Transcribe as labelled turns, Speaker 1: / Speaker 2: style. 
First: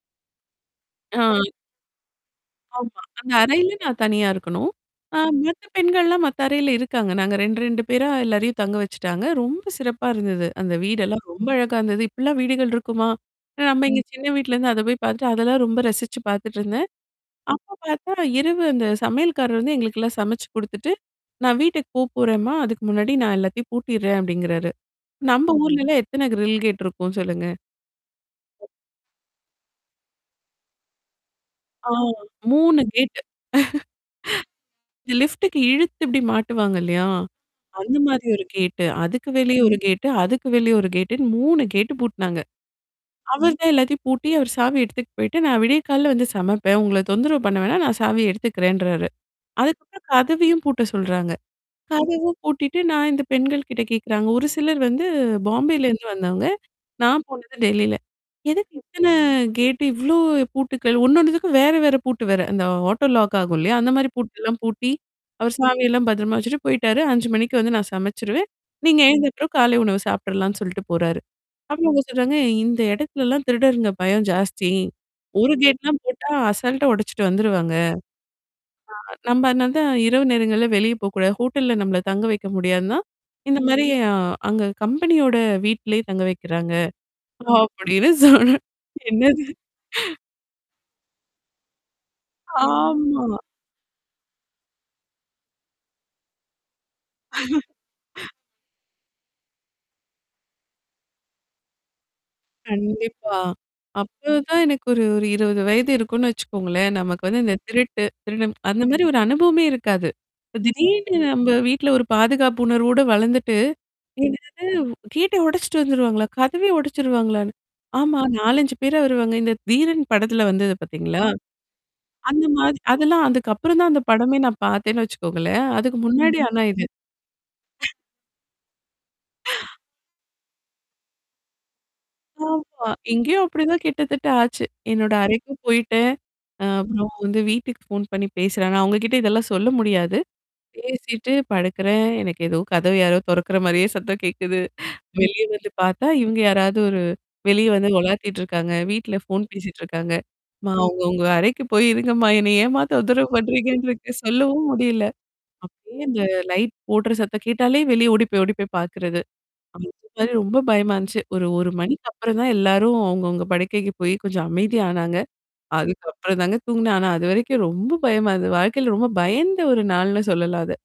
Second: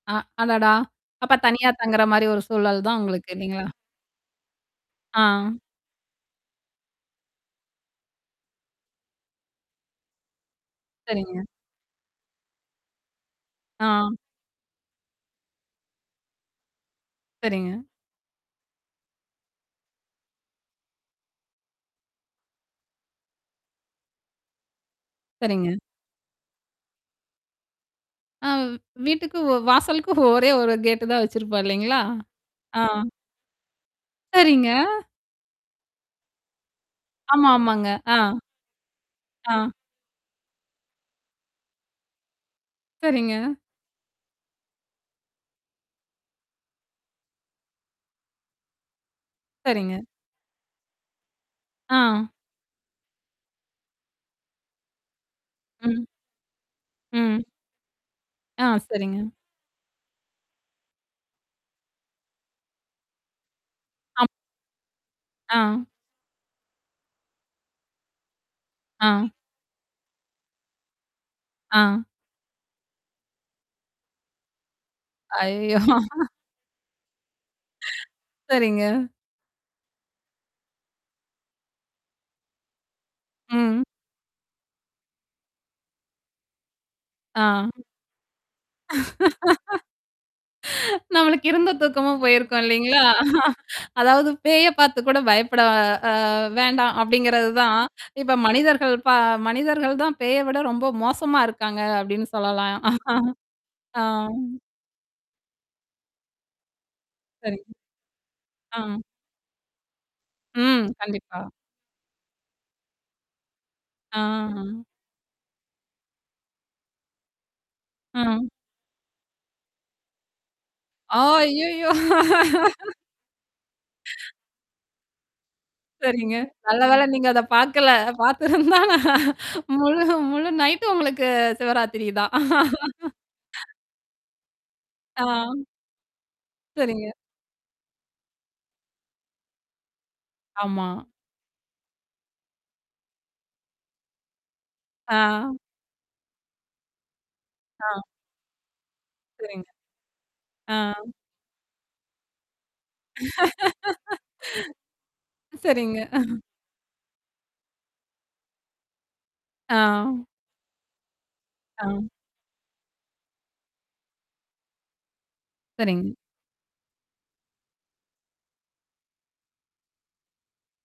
Speaker 1: அ அடடா! அப்ப
Speaker 2: ஆ.
Speaker 1: தனியா தங்குறமாரி ஒரு சூழல் தான்
Speaker 2: ஆமா. அந்த
Speaker 1: உங்களுக்கு இல்லேங்களா!
Speaker 2: அறையில நான் தனியா இருக்கணும். அ
Speaker 1: ஆ.
Speaker 2: மத்த பெண்கள்லாம் மத்த அறையில இருக்காங்க. நாங்க 2 , 2 பேரா எல்லாரையும் தங்க வச்சுட்டாங்க. ரொம்ப சிறப்பா இருந்தது. அந்த வீடெல்லாம்
Speaker 1: சரிங்க.
Speaker 2: ரொம்ப அழகா இருந்தது. இப்பிடிலாம் வீடுகள் இருக்குமா! ஏனா நம்ம இங்க
Speaker 1: ஆ.
Speaker 2: சின்ன வீட்லேருந்து அத போய் பார்த்துட்டு, அதெல்லாம் ரொம்ப ரசிச்சு பார்த்துட்டு இருந்தேன். அப்போ
Speaker 1: சரிங்க.
Speaker 2: பார்த்தா இரவு அந்த சமையல்காரர் வந்து எங்களுக்கெல்லாம் சமைச்சி கொடுத்துட்டு, "நான் வீட்டுக்கு போ போறேன்ம்மா, அதுக்கு முன்னாடி நான் எல்லாத்தையும் பூட்டிர்றேன்" அப்பிடிங்கிறாரு. நம்ம
Speaker 1: சரிங்க.
Speaker 2: ஊர்லலாம் எத்தன கிரில் கேட் இருக்கும். சொல்லுங்க.
Speaker 1: ஆ வ் வீட்டுக்கு வாசலுக்கு ஒரே ஒரு கேட்டு தான் வச்சிருப்போம் இல்லேங்களா!
Speaker 2: ஆவ்,
Speaker 1: ஆ.
Speaker 2: 3 கேட்
Speaker 1: சரிங்க.
Speaker 2: லிஃப்ட்க்கு இழுத்து இப்பிடி மாட்டுவாங்க இல்லயா!
Speaker 1: ஆமா, ஆமாங்க.
Speaker 2: அந்த
Speaker 1: ஆ.
Speaker 2: மாதிரி ஒரு கேட்டு. அதுக்கு வெளிய
Speaker 1: ஆ.
Speaker 2: ஒரு கேட்டு, அதுக்கு வெளிய ஒரு கேட்டுன்னு 3 கேட்டு பூட்னாங்க.
Speaker 1: சரிங்க.
Speaker 2: அவர்தான் எல்லாத்தையும் பூட்டி, அவர் சாவி எடுத்துட்டு போயிட்டு, நான் விடிய காலையில வந்து சமைப்பேன். உங்கள தொந்தரவு பண்ண வேணாம், நான் சாவிய எடுத்துக்கிறேன்றாரு.
Speaker 1: சரிங்க.
Speaker 2: அதுக்கப்பறம் கதவையும் பூட்ட சொல்றாங்க.
Speaker 1: ஆ.
Speaker 2: கதவ பூட்டிட்டு நான் இந்த பெண்கள்கிட்ட கேட்கிறாங்க, ஒரு சிலர் வந்து பாம்பேல
Speaker 1: ம்.
Speaker 2: இருந்து வந்தவங்க. நான்
Speaker 1: ம்.
Speaker 2: போனது டெல்லில.
Speaker 1: ஆ,
Speaker 2: எதுக்கு இத்தன
Speaker 1: சரிங்க.
Speaker 2: கேட்டு? இவ்ளோ பூட்டுக்கள்? ஒண்ணொண்ணுத்துக்கும் வேற, வேற பூட்டு வேற. அந்த ஆட்டோ லாக் ஆகும் இல்லயா! அந்தமாரி
Speaker 1: ஆம்
Speaker 2: பூட்டெல்லாம் பூட்டி, அவரு
Speaker 1: ஆ.
Speaker 2: சாவியெல்லாம் பத்திரமா வச்சுட்டு போய்ட்டாரு. 5:00 மணிக்கு வந்து நான் சமைச்சிருவேன். நீங்க
Speaker 1: ஆ.
Speaker 2: எழுந்தப்பறம் காலை உணவு சாப்பிட்ருலான்னு சொல்ட்டு போறாரு. அப்புறம் அவங்க
Speaker 1: ஆ.
Speaker 2: சொல்றாங்க இந்த இடத்துலெல்லாம் திருடர்ங்க பயம் ஜாஸ்தி. ஒரு
Speaker 1: அய்யயோ!
Speaker 2: கேட்லாம் போட்டா, அசால்ட்டா உடச்சிட்டு வந்துருவாங்க.
Speaker 1: சரிங்க.
Speaker 2: [unintelligible] நம்ம அதனால தான் இரவு நேரங்கள்ல வெளிய போ கூடாது, ஹோட்டல்ல நம்மள தங்க வைக்க முடியாதுதான்,
Speaker 1: ம்.
Speaker 2: இந்தமாரி அ அங்க கம்பெனியோட வீட்டிலே தங்க வைக்கிறாங்க,
Speaker 1: ஆ.
Speaker 2: அப்பிடின்னு சொன்ன என்னது!
Speaker 1: நம்மளுக்கு இருந்த தூக்கமும் போயிருக்கும் இல்லேங்களா!
Speaker 2: ஆமா.
Speaker 1: அதாவது பேய பார்த்து கூட பயப்பட அ வேண்டாம் அப்பிடிங்கிறது தான் இப்ப மனிதர்கள் ப மனிதர்கள் தான் பேய விட ரொம்ப மோசமா இருக்காங்க அப்பிடின்னு சொல்லலாம்.
Speaker 2: கண்டிப்பா.
Speaker 1: ஆ.
Speaker 2: அப்போது தான் எனக்கு ஒரு, ஒரு 20 வயது இருக்குன்னு வச்சுக்கோங்களேன்! நமக்கு வந்து இந்த
Speaker 1: சரிங்
Speaker 2: திருட்டு, திருடன்
Speaker 1: ஆ.
Speaker 2: அந்தமாரி ஒரு அனுபவமே இருக்காது. இப்ப
Speaker 1: ம்.
Speaker 2: திடீர்னு
Speaker 1: கண்டிப்பா.
Speaker 2: நம்ம வீட்ல ஒரு பாதுகாப்பு உணர்வோட வளர்ந்துட்டு, என்னது
Speaker 1: ஆ.
Speaker 2: அது கேட்ட உடைச்சுட்டு வந்துருவாங்களா! கதவே உடைச்சிருவாங்களான்னு. ஆமா,
Speaker 1: ம்.
Speaker 2: 4, 5 பேரா வருவாங்க. இந்த "தீரன்" படத்தில வந்தத
Speaker 1: அ.
Speaker 2: பார்த்தீங்களா?
Speaker 1: அய்யயோ!
Speaker 2: அந்தமாரி அதெல்லாம் அதுக்கப்பறந்தான் அந்த படமே நான் பார்த்தேன்னு வச்சுக்கோங்களேன்! அதுக்கு
Speaker 1: சரிங்க.
Speaker 2: முன்னாடி ஆனா
Speaker 1: நல்ல
Speaker 2: இது.
Speaker 1: வேள நீங்க அத பார்க்கல. பார்த்துருந்தா முழு முழு நைட்டு உங்களுக்கு சிவராத்திரி தான்
Speaker 2: ஆமா. இங்கேயும் அப்பிடி தான் கிட்டத்தட்ட ஆச்சு. என்னோட
Speaker 1: ஆ.
Speaker 2: அறைக்கும் போயிட்டேன். அ அப்புறம்
Speaker 1: சரிங்க.
Speaker 2: வந்து வீட்டுக்கு ஃபோன் பண்ணி பேசுறாங்க. அவங்ககிட்ட இதெல்லாம் சொல்ல முடியாது.
Speaker 1: ஆமா.
Speaker 2: பேசிட்டு படுக்கிறேன், எனக்கு ஏதோ கதவு யாரோ தொறக்கிற மாதிரியே சத்தம் கேட்குது. வெளிய
Speaker 1: ஆ.
Speaker 2: வந்து பார்த்தா, இவுங்க யாராவது ஒரு வெளிய வந்து
Speaker 1: ஆ.
Speaker 2: உலாத்திட்டு இருக்காங்க. வீட்ல ஃபோன்
Speaker 1: சரிங்க.
Speaker 2: பேசிட்டு இருக்காங்க. மா
Speaker 1: ஆ.
Speaker 2: அவுங்க, அவுங்க அறைக்கு போய் இருங்கம்மா! என்னைய ஏம்மா தொந்தரவு பண்றீங்கன்ட்டு இருக்கு சொல்லவும் முடியல.
Speaker 1: சரிங்க.
Speaker 2: அப்பிடியே அந்த லைட் போடுற சத்தம் கேட்டாலே வெளிய ஓடி போய் ஓடி போய் பார்க்கிறது.
Speaker 1: ஆ.
Speaker 2: அந்தமாரி ரொம்ப பயமா இருந்துச்சு. ஒரு, 1
Speaker 1: ஆ.
Speaker 2: மணிக்கு அப்புறம் தான் எல்லாரும் அவங்கவுங்க படுக்கைக்கு போய் கொஞ்சம் அமைதி ஆனாங்க.
Speaker 1: சரிங்க.
Speaker 2: அதுக்கப்புறம் தாங்க தூங்கினேன். ஆனா அதுவரைக்கும் ரொம்ப பயமாருந்தது. வாழ்க்கையில ரொம்ப பயந்த ஒரு நாள்ன்னு சொல்லலாம், அத.